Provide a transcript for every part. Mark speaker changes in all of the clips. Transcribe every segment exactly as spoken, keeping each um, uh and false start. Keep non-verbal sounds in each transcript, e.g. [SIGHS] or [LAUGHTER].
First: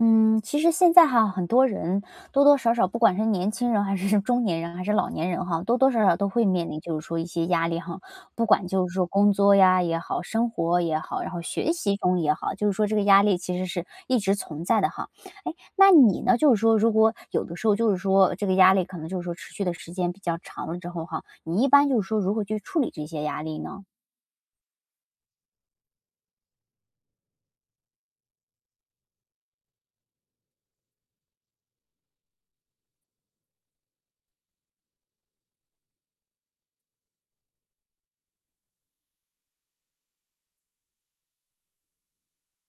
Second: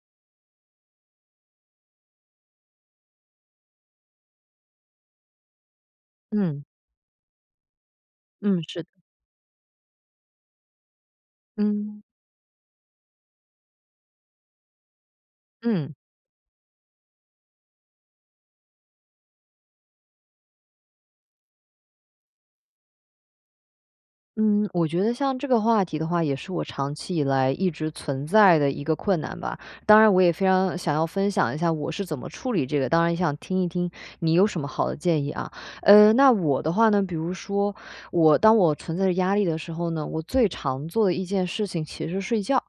Speaker 1: 嗯，其实现在哈很多人，多多少少-不管是年轻人还是中年人，还是老年人哈-多多少少都会
Speaker 2: 嗯。
Speaker 1: 面临就是说一些压力哈，不
Speaker 2: 嗯。
Speaker 1: 管
Speaker 2: 是
Speaker 1: 就
Speaker 2: 的。
Speaker 1: 是说工作呀也好、生活也好，然后学习
Speaker 2: 嗯。
Speaker 1: 中也好，就是说这个压力其实是一直存在的哈。诶，那
Speaker 2: 嗯。
Speaker 1: 你呢，就是说，如果有的时候就是说这个压力可能就是说持续的时间比较长了之后哈，你一般就是说如何去处理这些压力呢？
Speaker 2: 嗯，我觉得像这个话题的话，也是我长期以来一直存在的一个困难吧。当然我也非常想要分享一下我是怎么处理这个，当然也想听一听你有什么好的建议啊。嗯，那我的话呢，比如说，我当我存在着压力的时候呢，我最常做的一件事情其实是睡觉。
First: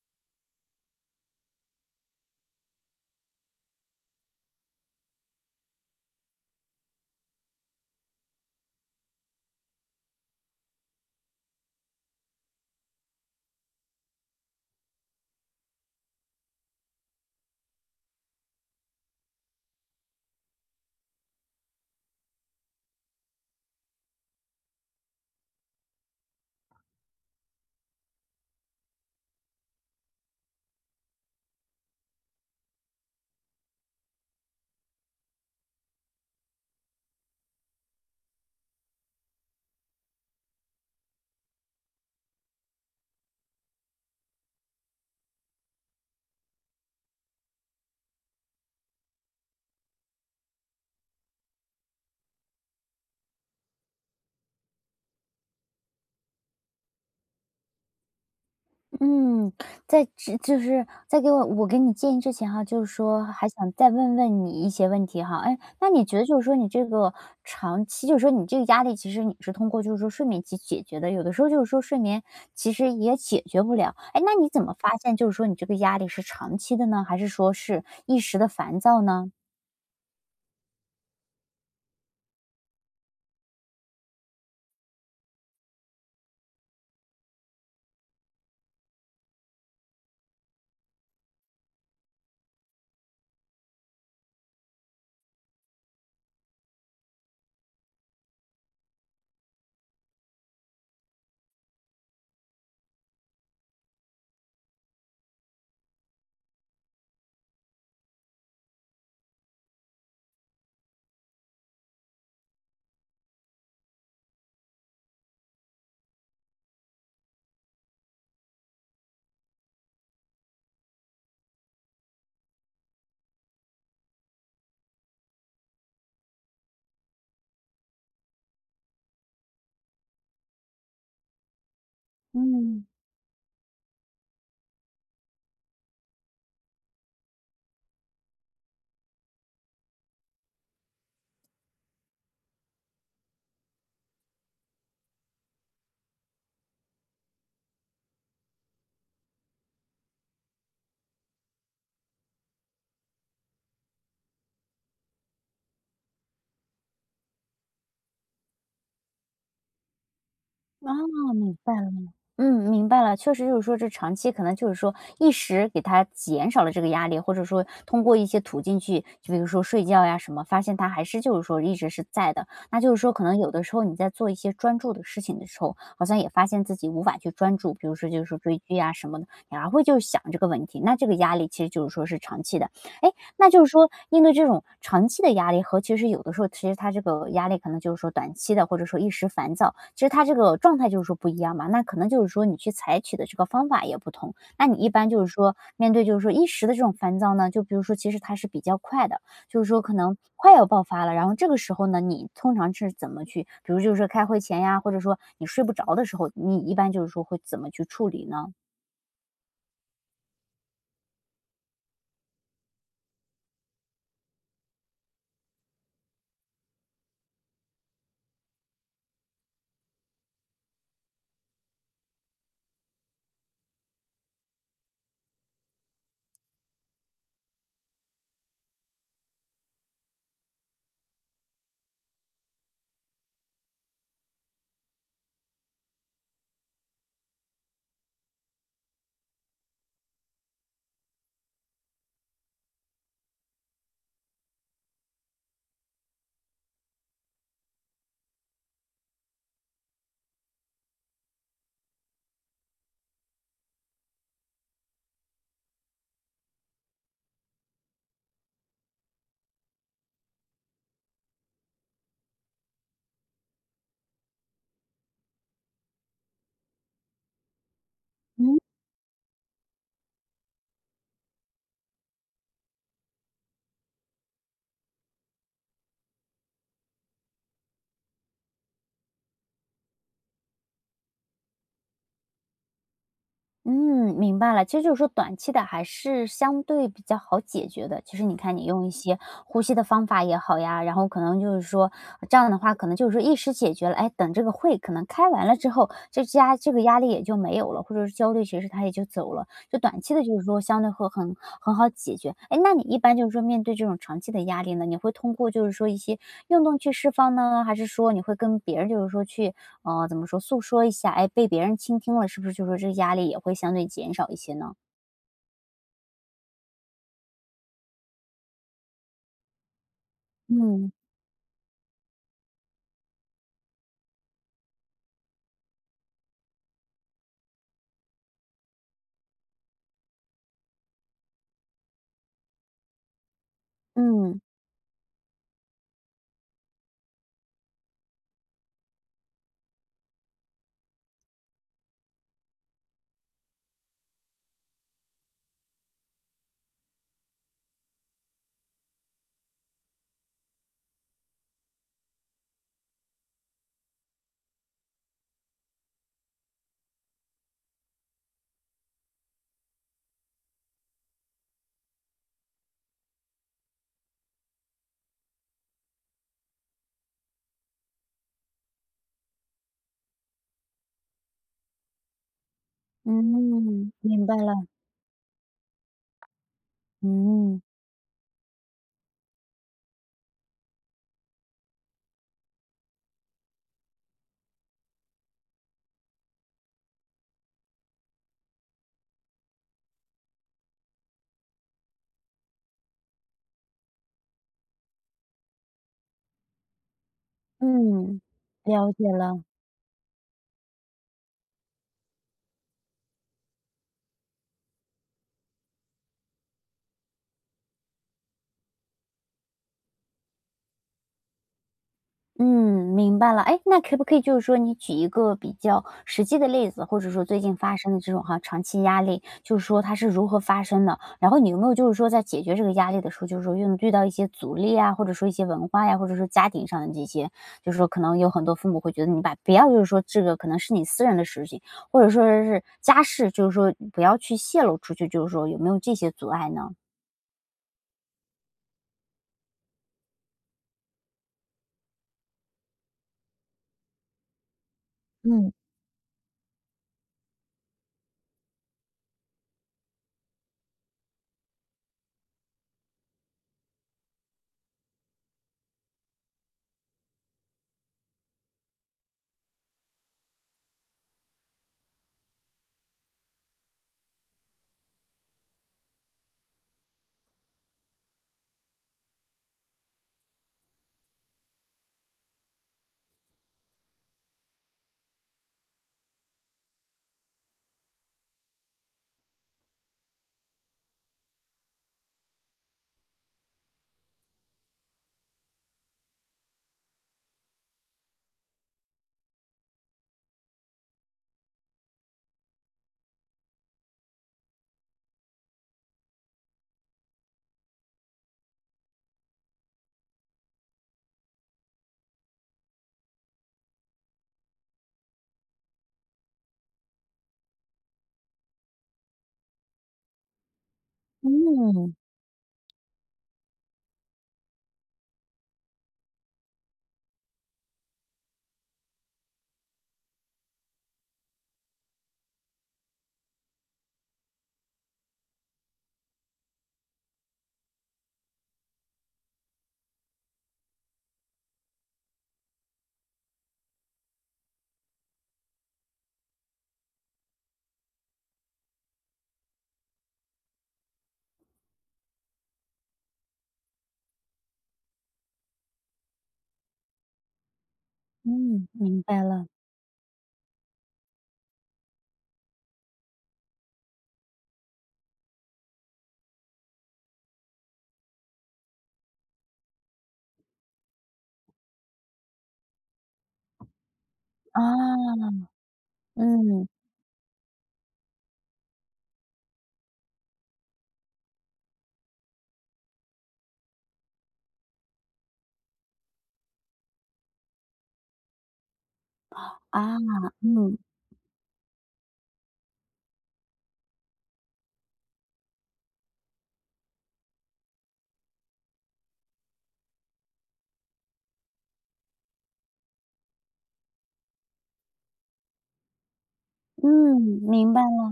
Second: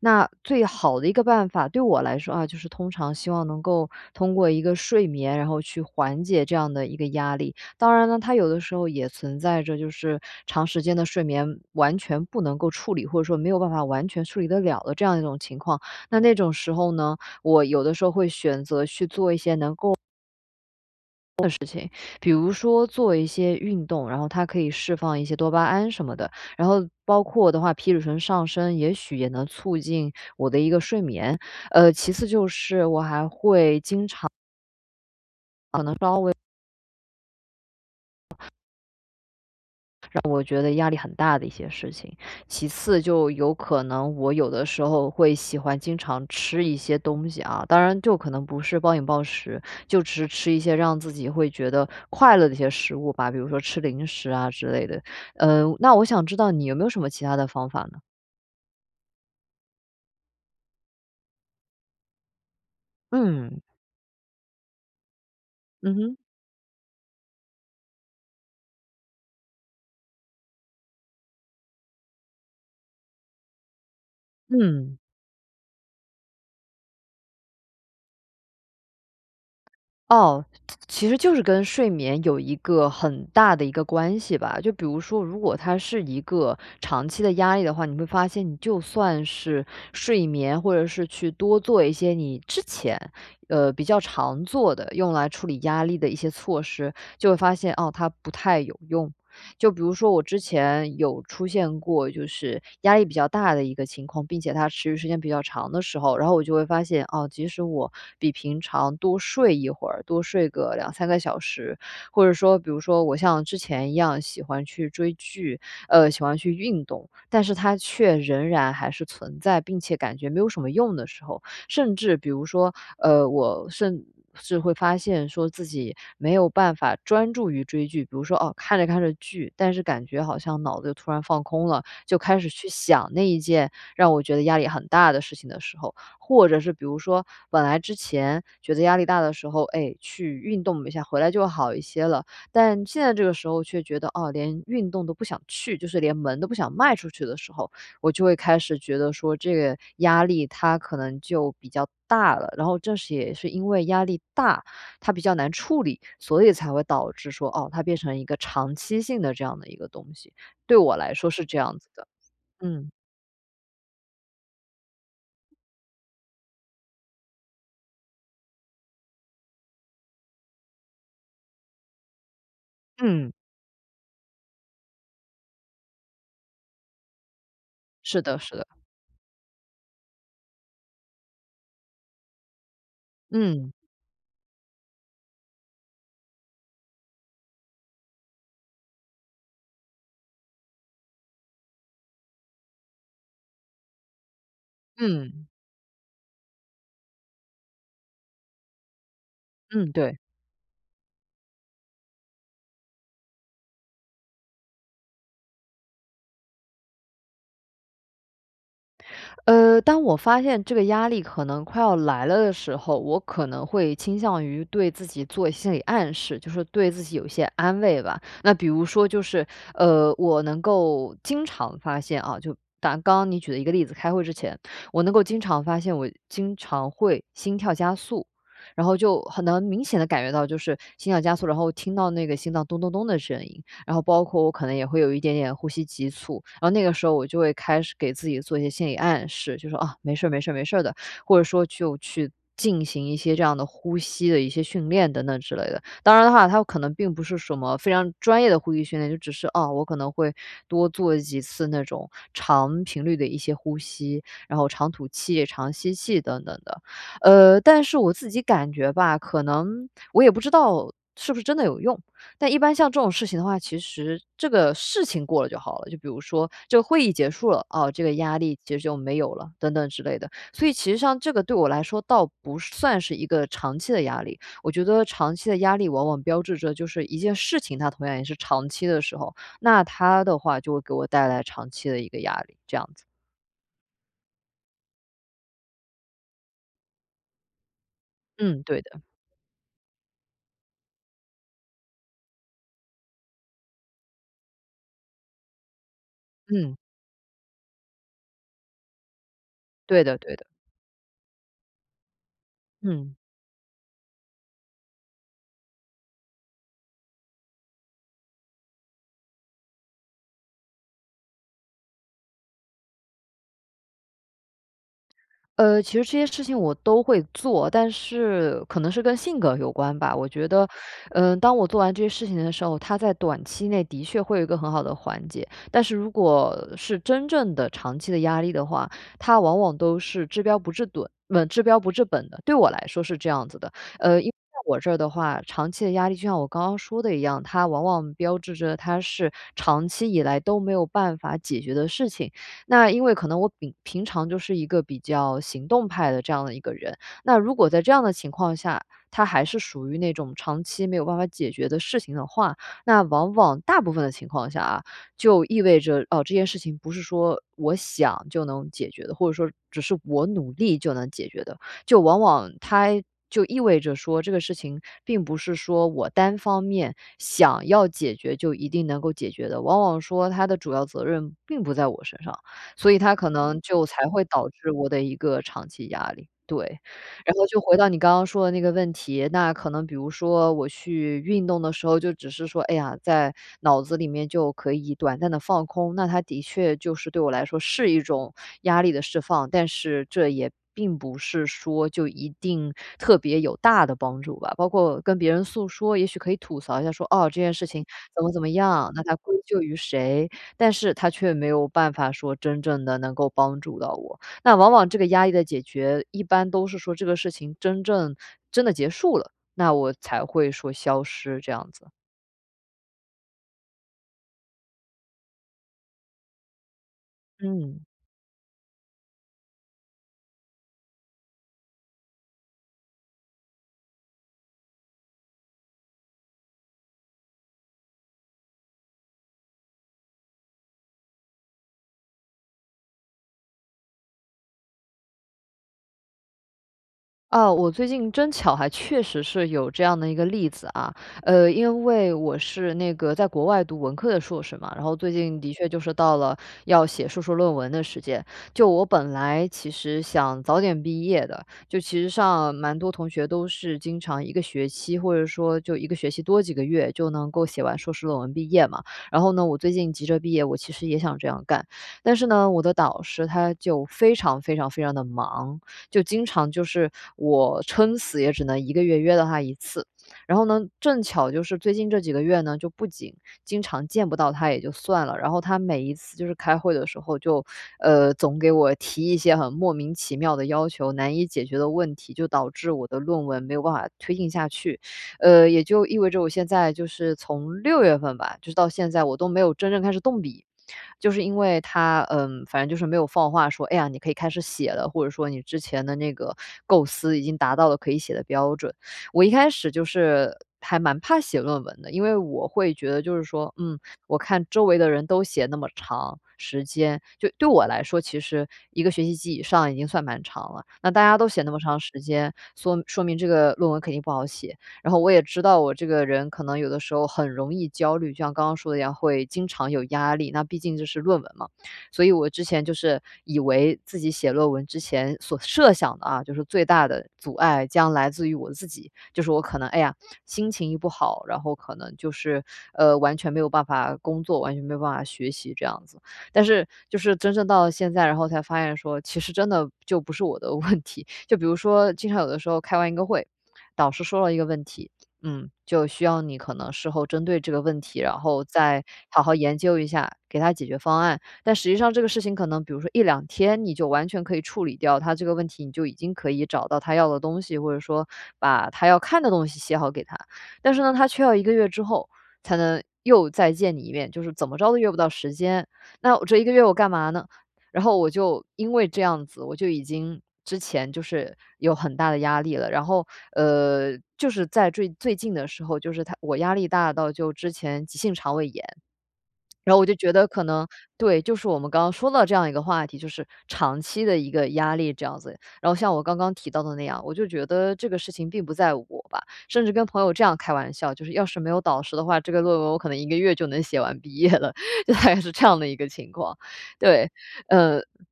Speaker 2: 那最好的一个办法，对我来说啊，就是通常希望能够通过一个睡眠，然后去缓解这样的一个压力。当然呢，它有的时候也存在着，就是，长时间的睡眠完全不能够处理，或者说没有办法完全处理得了的这样的一种情况，那那种时候呢，我有的时候会选择去做一些能够的事情。比如说做一些运动，然后它可以释放一些多巴胺什么的。然后包括我的话，皮质醇上升也许也能促进我的一个睡眠。呃其次就是我还会经常可能稍微让我觉得压力很大的一些事情。其次就有可能我有的时候会喜欢经常吃一些东西啊。当然就可能不是暴饮暴食，就只是吃一些让自己会觉得快乐的一些食物吧。比如说吃零食啊之类的。呃，那我想知道你有没有什么其它的方法呢？
Speaker 1: 嗯，在只就是在给我我给你建议之前哈，就是说还
Speaker 2: 嗯。
Speaker 1: 想再问问你一些问题哈。诶，那
Speaker 2: 嗯
Speaker 1: 你
Speaker 2: 哼。
Speaker 1: 觉得就是说你这个长期就是说你这个压力，其实你是通过就是说睡眠去解决的，有的时候就是说睡眠其实也解决不了。诶那你怎么发
Speaker 2: 嗯。
Speaker 1: 现就是说你这个压力是长期的呢？还是说是一时的烦躁呢？
Speaker 2: 哦，其其实就是跟睡眠有一个很大的一个关系吧。就比如说，如果它是一个长期的压力的话，你会发现你就算是睡眠，或者是去多做一些你之前，呃，比较常做的，用来处理压力的一些措施，就会发现，哦，它不太有用。就比如说我之前有出现过，就是压力比较大的一个情况，并且它持续时间比较长的时候，然后我就会发现，哦，即使我比平常多睡一会儿，多睡个两三个小时，或者说比如说我像之前一样喜欢去追剧，呃喜欢去运动，但是它却仍然还是存在，并且感觉没有什么用的时候。甚至比如说，呃，我甚至会发现说，自己没有办法专注于追剧，比如说，哦，看着看着剧，但是感觉好像脑子突然放空了，就开始去
Speaker 1: 嗯。
Speaker 2: 想那一件让我觉得压力很大的事情的时候。或者是比如说，本来之前觉得压力大的时候，哎，去运动一下，回来就会好一些了。但现在这个时候却觉得，哦，连运动都不想去，就是连门都不想迈出去的时候，我就会开始觉得说这个压力，它可能就比较大了，然后正是也是因为压力大，它比较难处理，所以才会导致说，哦，它变成一个长期性的这样的一个东西，对我来说
Speaker 1: 哦，
Speaker 2: 是
Speaker 1: 明
Speaker 2: 这
Speaker 1: 白
Speaker 2: 样子
Speaker 1: 了，
Speaker 2: 的。
Speaker 1: 嗯，明
Speaker 2: 嗯。
Speaker 1: 白了。确实就是说这长期可能就是说一时给它减少了这个压力，或者说通过一些途径去，就比如说睡觉呀什么，发现它还是就是说一直是在的，那就是说可
Speaker 2: 嗯。
Speaker 1: 能有的时候你在做一些专注的事情的时候，好像也发现自己无法去专注，比如说
Speaker 2: 是
Speaker 1: 就是
Speaker 2: 的，是
Speaker 1: 追
Speaker 2: 的。
Speaker 1: 剧呀什么的，然后会就想这个问题，那这个压力其实就是说是长期的。诶，那就是
Speaker 2: 嗯。
Speaker 1: 说，面对这种长期的压力和其实有的时候其实它这个压力可能就是说短期的，或者说一时烦躁，其实它这个状态就是说不一样嘛，那可能就是说，你去采取的这个方法也不同。那你一般就是
Speaker 2: 嗯。
Speaker 1: 说，面对就是说一时的这种烦躁呢，就比如说其实它是比较快的，就是说
Speaker 2: 嗯，
Speaker 1: 可能
Speaker 2: 对。
Speaker 1: 快要爆发了，然后这个时候呢你通常是怎么去，比如就是说开会前呀，或者说你睡不着的时候，你一般就是说会怎么去处理呢？
Speaker 2: [INHALES] 呃，当我发现这个压力可能快要来了的时候，我可能会倾向于对自己做心理暗示，就说对自己有一些安慰吧。那比如说就是，呃，我能够经常发现啊，就拿刚刚你举的一个例子，开会之前，我能够经常发现我经常会心跳加速。然后就很能明显地感觉到就是心跳加速，然后听到那个心脏咚咚咚的声音。然后包括我可能也会有一点点呼吸急促。然后那个时候我就会开始给自己做一些心理暗示，就说：“哦，没事儿，没事儿，没事儿的。”或者说就去进行一些这样的呼吸的一些训练，等等之类的。当然的哈，它可能并不是什么非常专业的呼吸训练。就只是，啊，我可能会多做几次那种长频率的一些呼吸，然后长吐气、长吸气，等等的。呃，但是我自己感觉吧，可能我也不知道是不是真的有用。但一般像这种事情的话，其实这个事情过了就好了，就比如说这个会议结束了，啊，这个压力
Speaker 1: 嗯？
Speaker 2: 其实就没有了，等等之类的。所以其实像这个对我来说倒不算是一个长期的压力。我觉得长期的压力往往标志着就是一件事情，它同样也是长期的时候，那它的话就会给我带来长期的一个压力，这样子。
Speaker 1: 嗯，明白了。其实就是说短期的还是相对比较好解决的。其实你看
Speaker 2: 嗯，
Speaker 1: 你
Speaker 2: 对
Speaker 1: 用一
Speaker 2: 的。
Speaker 1: 些呼吸的方法也好呀，然后可能就是说，这样的话，可能就是说一时解决了。诶，等这个会可能开完了之后，这家这
Speaker 2: 嗯。
Speaker 1: 个压力也就没有了，或者说焦虑其实它也就走了。就短
Speaker 2: 对
Speaker 1: 期
Speaker 2: 的，
Speaker 1: 的
Speaker 2: 对
Speaker 1: 就是
Speaker 2: 的。
Speaker 1: 说相对会很很好解决。诶，那你一
Speaker 2: 嗯。
Speaker 1: 般就是说面对这种长期的压力呢，你会通过就是说一些运动去释放呢？还是说你会跟别人就是说去，嗯，怎么说？诉说一下。诶，被别人倾听了，是不是就说这个压力也会相对减少一些呢？
Speaker 2: 呃，其实这些事情我都会做，但是可能是跟性格有关吧。我觉得，
Speaker 1: 嗯。
Speaker 2: 呃，当我做完这些事情的时候，它在短期内的确会有一个很好的缓解，但是如果是真正的长期的压力的话，它往往都是治标不治盹稳，治标不治本的，对我来说是这样子的。呃，因为
Speaker 1: 嗯。
Speaker 2: 在我这儿的话，长期的压力就像我刚刚说的一样，它往往标志着它是长期以来都没有办法解决的事情。那因为可能我饼平常就是一个比较行动派的这样的一个人。那如果在这样的情况下，它还是属于那种长期没有办法解决的事情的话，那往往，大部分的情况下啊，就意味着，哦，这件事情不是说我想就能解决的，或者说只是我努力就能解决的。就往往它就意味着说，这个事情并不是说我单方面想要解决就一定能够解决的。往往说，它的主要责任并不在我身上，所以它可能就
Speaker 1: 嗯，
Speaker 2: 才会
Speaker 1: 明白
Speaker 2: 导
Speaker 1: 了。
Speaker 2: 致我的一个长期压力，对。然后就
Speaker 1: 嗯。
Speaker 2: 回到你刚刚说的那个问题，那可能比如说我去运动的时候，就只是说，哎呀，在脑子里面就可以短暂地放空。那它的确就是对我来说是一种压力的释放，但是这也并不是说就一定特别有大的帮助吧。包括跟别人诉说，也许可以吐槽一下说：“哦，这件事情
Speaker 1: 嗯，
Speaker 2: 怎么怎么样，
Speaker 1: 了
Speaker 2: 那
Speaker 1: 解
Speaker 2: 它归
Speaker 1: 了。
Speaker 2: 咎于谁。”但是它却没有办法说真正地能够帮助到我。那往往这个压力的解决，一般都是说这个事情争正真的结束了，那我才会说消失这样子。
Speaker 1: 嗯，明白了。诶？那可不可以就是说你举一个比较实际的例子，或者说最近发
Speaker 2: 嗯。
Speaker 1: 生的这种，哈，长期压力，就是说它是如何发生的。然后你有没有就是说在解决这个压力的时候，就是说运遇到一些阻力呀，或者说一些文化呀，或者说家庭上的这些，就是说可能有很多父母会觉得你把不要就是说这个可能是你私人的事情，或者说这是家事，就是说不要去泄露出去，就是说有没有这些阻碍呢？
Speaker 2: 啊，我最近真巧还确实是有这样的一个例子啊。呃，因为我是那个在国外读文科的硕士嘛，然后最近
Speaker 1: 嗯。
Speaker 2: 的确就是到了要写硕士论文的时间。就我本来其实想早点毕业的，就其实上蛮多同学都是经常一个学期，或者说就一个学期多几个月就能够写完硕士论文毕业嘛。然后呢我最近急着毕业，我其实也想这样干。但是呢，我的导师他就非常非常非常地忙，就经常就是我撑死也只能一个月约到他一次。然后呢正巧就是最近这几个月呢，就不仅经常见不到他也就算了，然后他每一次就是开会的时候，就呃，总给我提一些很莫名其妙的要求、难以解决的问题，就导致我的论文没有办法推进下去。呃，也就意味着我现在就是从六月份吧，就是到现在我都没有真正开始动笔。就是因为他，呃，反正就是没有放话说：“哎呀，你可以开始写了，或者说你之前的那个构思已经达到了可以写的标准。”我一开始就是还蛮怕写论文的，因为我会觉得就是说嗯，我看周围的人都写那么长时间，就对我来说，其实一个学期及以上已经算蛮长了，那大家都写那么长
Speaker 1: 嗯。
Speaker 2: 时间，缩说明这个论文肯定不好写。然后我也知道我这个人可能有的时候很容易焦虑，就像刚刚说的一样，会经常有压力，那毕竟这是论文嘛，所以我之前就是以为自己写论文之前所设想的啊，就是最大的阻碍将来自于我自己，就是我可能哎呀，心情一不好，然后可能就是呃，完全没有办法工作、完全没有办法学习这样子。但是就是真正到了现在，然后才发现说其实真的就不是我的问题。就比如说经常有的时候开完一个会，导师说了一个问题，嗯，就需要你可能事后针对这个问题，然后
Speaker 1: 嗯，
Speaker 2: 再
Speaker 1: 明
Speaker 2: 好
Speaker 1: 白
Speaker 2: 好
Speaker 1: 了。
Speaker 2: 研究一下给他解决方案，但实际上这个事情可能比如说一两天你就完全可以处理掉他这个问题，你就已经可以找到他要的东西，或者说把他要看的东西写好给他。但是呢，他却要一个月之后才能又再见你一面，就是怎么
Speaker 1: 哦。
Speaker 2: 着都约不到时间。那我这一个月
Speaker 1: 嗯。
Speaker 2: 我干嘛呢？然后我就因为这样子，我就已经之前就是有很大的压力了，然后呃，就是在坠最近的时候就是他我压力大到就之前急性肠胃炎。
Speaker 1: [INHALES]
Speaker 2: [SWALLOWS] 然后
Speaker 1: 啊，
Speaker 2: 我就觉得可能
Speaker 1: 嗯。
Speaker 2: 对，就是我们刚刚说到这样一个话题，就是长期的一个压力这样子。然后像我刚刚提到的那样，我就觉得这个事情并不在我吧，甚至跟朋友这样开玩笑，就是要是没有导师的话，这个论文我可能一个月就能写完毕业了，[LAUGHS] 就大概是这样的一个情况，对。
Speaker 1: 嗯，明
Speaker 2: 呃，
Speaker 1: 白了。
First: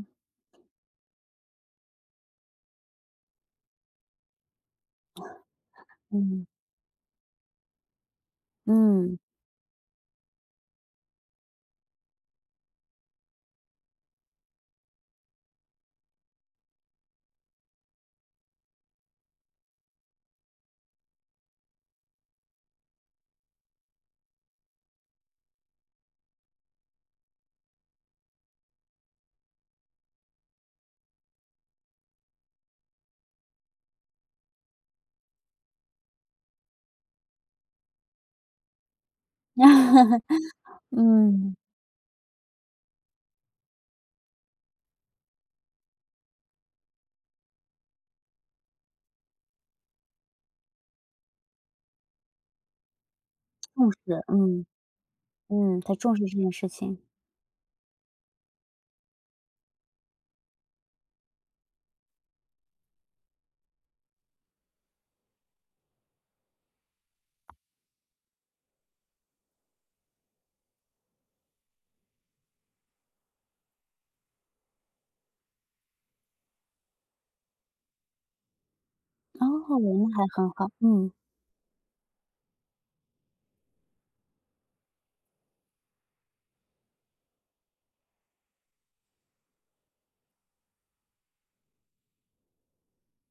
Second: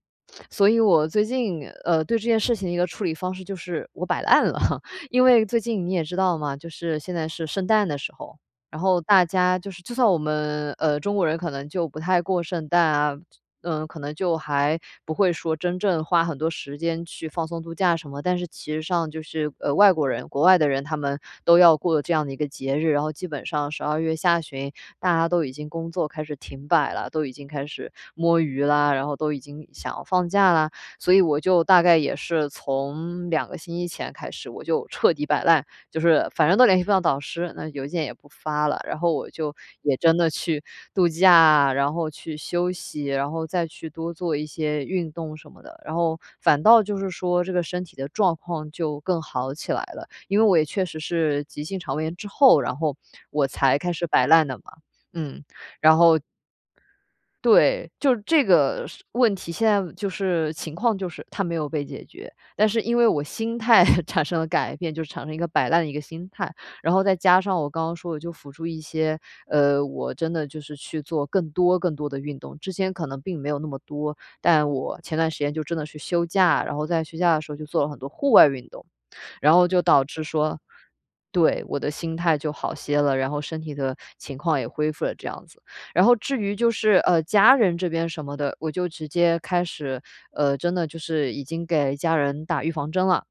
Speaker 2: 所以我最近，呃，对这件事情的一个处理方式就是我摆烂了，[CHUCKLES] 因
Speaker 1: [SIGHS]
Speaker 2: 为最近你也知道
Speaker 1: 嗯。
Speaker 2: 嘛，就是现在是圣诞的时候，然后
Speaker 1: 嗯。
Speaker 2: 大家就是就算我们，呃，中国人可能就不太过圣诞啊，呃，可能就还不会说真正花很多时间去放松度假什么。但是其实上就是，呃，外国人，国外的人他们都要过这样的一个节日，然后基本上十二月下旬大家都已经工作开始停摆了，都已经开始摸鱼啦，然后都已经想要放假啦。所以我就大概也是从两个星期前开始，我就彻底摆烂，就是反正都联系不到导师，那邮件也不发了，然后我就也真的去
Speaker 1: [LAUGHS]
Speaker 2: 度
Speaker 1: 嗯。
Speaker 2: 假，然后去休息，然后再去多做一些运动什么的，然后反倒就是说这个身体的状况就更好起来了。因为我也确实是急性肠胃炎之后，然后我才
Speaker 1: 重
Speaker 2: 开
Speaker 1: 视，
Speaker 2: 始摆烂的嘛，
Speaker 1: 嗯，
Speaker 2: 嗯，
Speaker 1: 嗯，很
Speaker 2: 然
Speaker 1: 重
Speaker 2: 后
Speaker 1: 视这件事情。
Speaker 2: 对，就这个是问题，现在就是情况就是它没有被解决，但是因为我心态 [CHUCKLES] 产生了改变，就产生一个摆烂的一个心态，然后再加上我刚刚说我就辅助一些，呃，我真的就是去做更多更多的运动，之前可能并没有那么多，但我前段时间就真的去休假，然后在休假的时候就做了很多户外运动。
Speaker 1: 哦，
Speaker 2: 然后就导
Speaker 1: 那
Speaker 2: 致
Speaker 1: 还很
Speaker 2: 说
Speaker 1: 好。嗯。
Speaker 2: 对，我的心态就好些了，然后身体的情况也恢复了这样子。然后至于就是呃，家人这边什么的，我就直接开始，呃，真的就是已经给家人打预防针了。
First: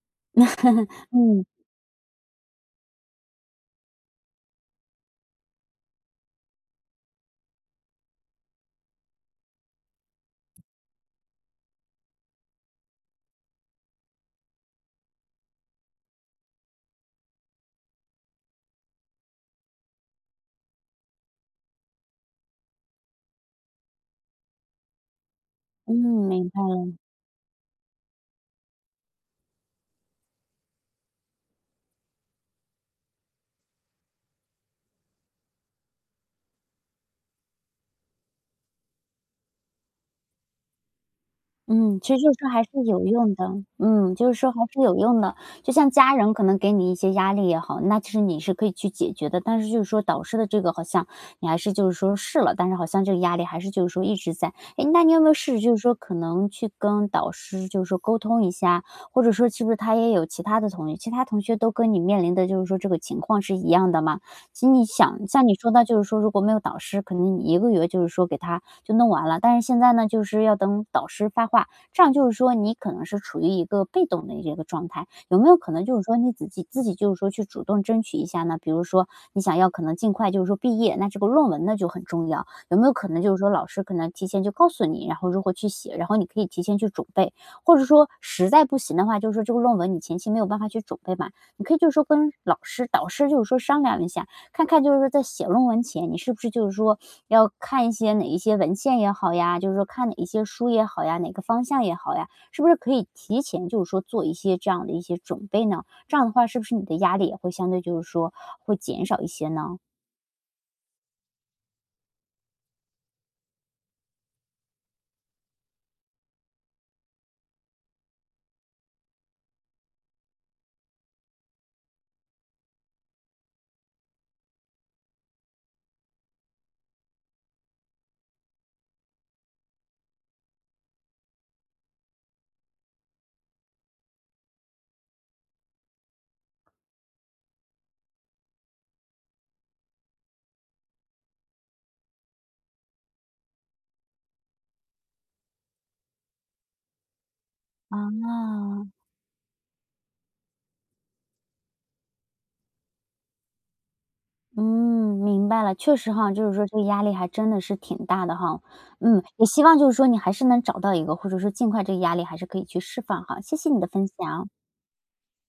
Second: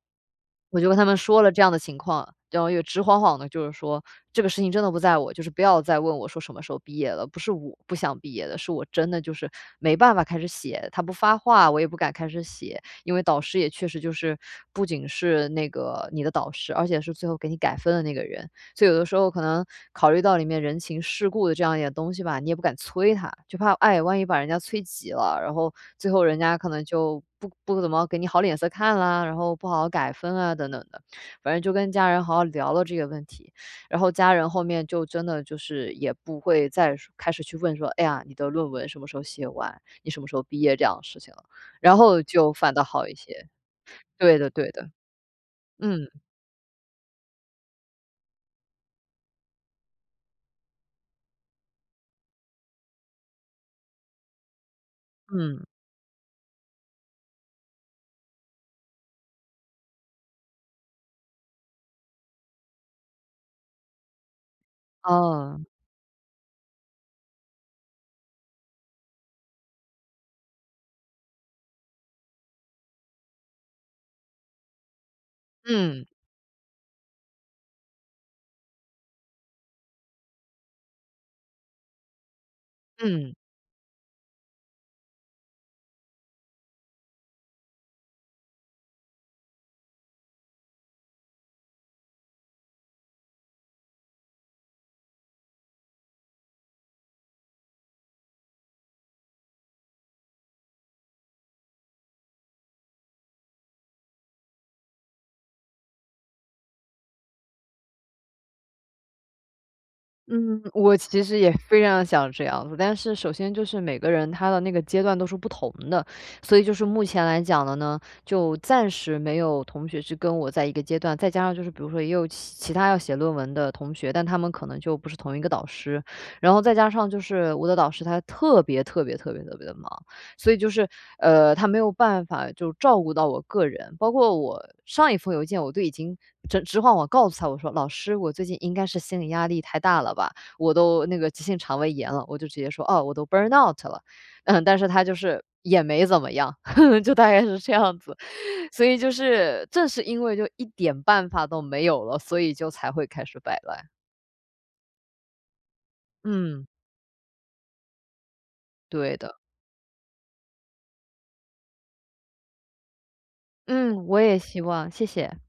Speaker 2: 我就跟他
Speaker 1: [CHUCKLES]
Speaker 2: 们说
Speaker 1: 嗯。
Speaker 2: 了这样的情况，然后又直晃晃地就是说这个事情真的不在我，就是不要再问我说什么时候毕业了，不是我不想毕业的，是我真的就是没办法开始写，他不发话，我也不敢开始写，因为导师也确实就是-不仅是那个你的导师，而且是最后给你改分的那个人，所以有的时候可能考虑到里面人情世故的这样一点东西吧，你也不敢催他，就怕哎，万一把人家催急了，然后
Speaker 1: 嗯，
Speaker 2: 最后人
Speaker 1: 明
Speaker 2: 家
Speaker 1: 白
Speaker 2: 可能
Speaker 1: 了。
Speaker 2: 就不不怎么给你好脸色看了，然后不好好改分啊等等的。反正就跟家人好好聊聊了这些问题，然后家人后面就真的就是也不会再说开始去问说：“哎呀，你的论文什么时候写完，你什么时候毕业？”这样的事情了。然
Speaker 1: 嗯，其实
Speaker 2: 后
Speaker 1: 就是说
Speaker 2: 就
Speaker 1: 还是
Speaker 2: 反倒
Speaker 1: 有
Speaker 2: 好一
Speaker 1: 用的。
Speaker 2: 些。
Speaker 1: 嗯，就是
Speaker 2: 对的，
Speaker 1: 说还
Speaker 2: 对
Speaker 1: 是
Speaker 2: 的。
Speaker 1: 有用的，就像
Speaker 2: 嗯。
Speaker 1: 家人可能给你一些压力也好，那其实你是可以去解决的，但是就是说导师的这个好像你还是就是说试了，但是好像这个压力还是就是说一直在。诶，那你有没有试试
Speaker 2: 嗯。
Speaker 1: 就是说可能去跟导师就是说沟通一下，或者说是不是他也有其他的同业其他同学都跟你面临的就是说这个情况是一样的吗？其实你想像你
Speaker 2: 哦。
Speaker 1: 说的，就是说如果没有导师，可能你一个月就是说给它就弄完了，但是现在呢就是要等导师发话，这样就是说你可能是处于一个被动的一这个状态，有没有可能就是
Speaker 2: 嗯。
Speaker 1: 说你自己自己就是说去主动争取一下呢？比如说你想要可能尽快就是说毕业，那这个论文呢就很重要，有没有可能
Speaker 2: 嗯。
Speaker 1: 就是说老师可能提前就告诉你，然后如何去写，然后你可以提前去准备。或者说实在不行的话，就是说这个论文你前期没有办法去准备嘛，你可以就是说跟老师导师就是说商量一下，看看就是说在写论文前，你是不是就是说要看一些哪一些文献也好呀，就是说看哪一些书也好呀，哪个方向也好呀，是不是可以提前就是说做一些这样的一些准备呢？这样的话是不是你的压力也会相对就是说，会减少一些呢？
Speaker 2: 嗯，我其实也非常地想这样。但是首先就是每个人他的那个阶段都是不同的，所以就是目前来讲的呢，就暂时没有同学去跟我在一个阶段，再加上就是比如说也有其其他要写论文的同学，但他们可能就不是同一个导师。然后再加上就是我的导师他特别特别特别特别地忙，所以就是呃，他没有办法就照顾到我个人，包括我上一封邮件，我都已经直直晃晃告诉他，我说：“老师，我最近应该是心理压力太大了吧，我都那个急性肠胃炎了。”我就直接说：“哦，我都 Burnout 了。”嗯，但是他就是也没怎么样，[LAUGHS] 就大概是这样子。[CHUCKLES] 所
Speaker 1: 啊。
Speaker 2: 以就是正是因为就一点办法都没有了，所以就才会开始摆烂。
Speaker 1: 嗯，明白了。确实哈，就是说
Speaker 2: 嗯。
Speaker 1: 这个压力还真的是挺大的哈。
Speaker 2: 对
Speaker 1: 嗯，
Speaker 2: 的。
Speaker 1: 也希望就是说你还是能找到一个，或者说尽快这个压力还是可以去释放哈。谢谢你的分
Speaker 2: 嗯，我也
Speaker 1: 享。
Speaker 2: 希望。谢谢。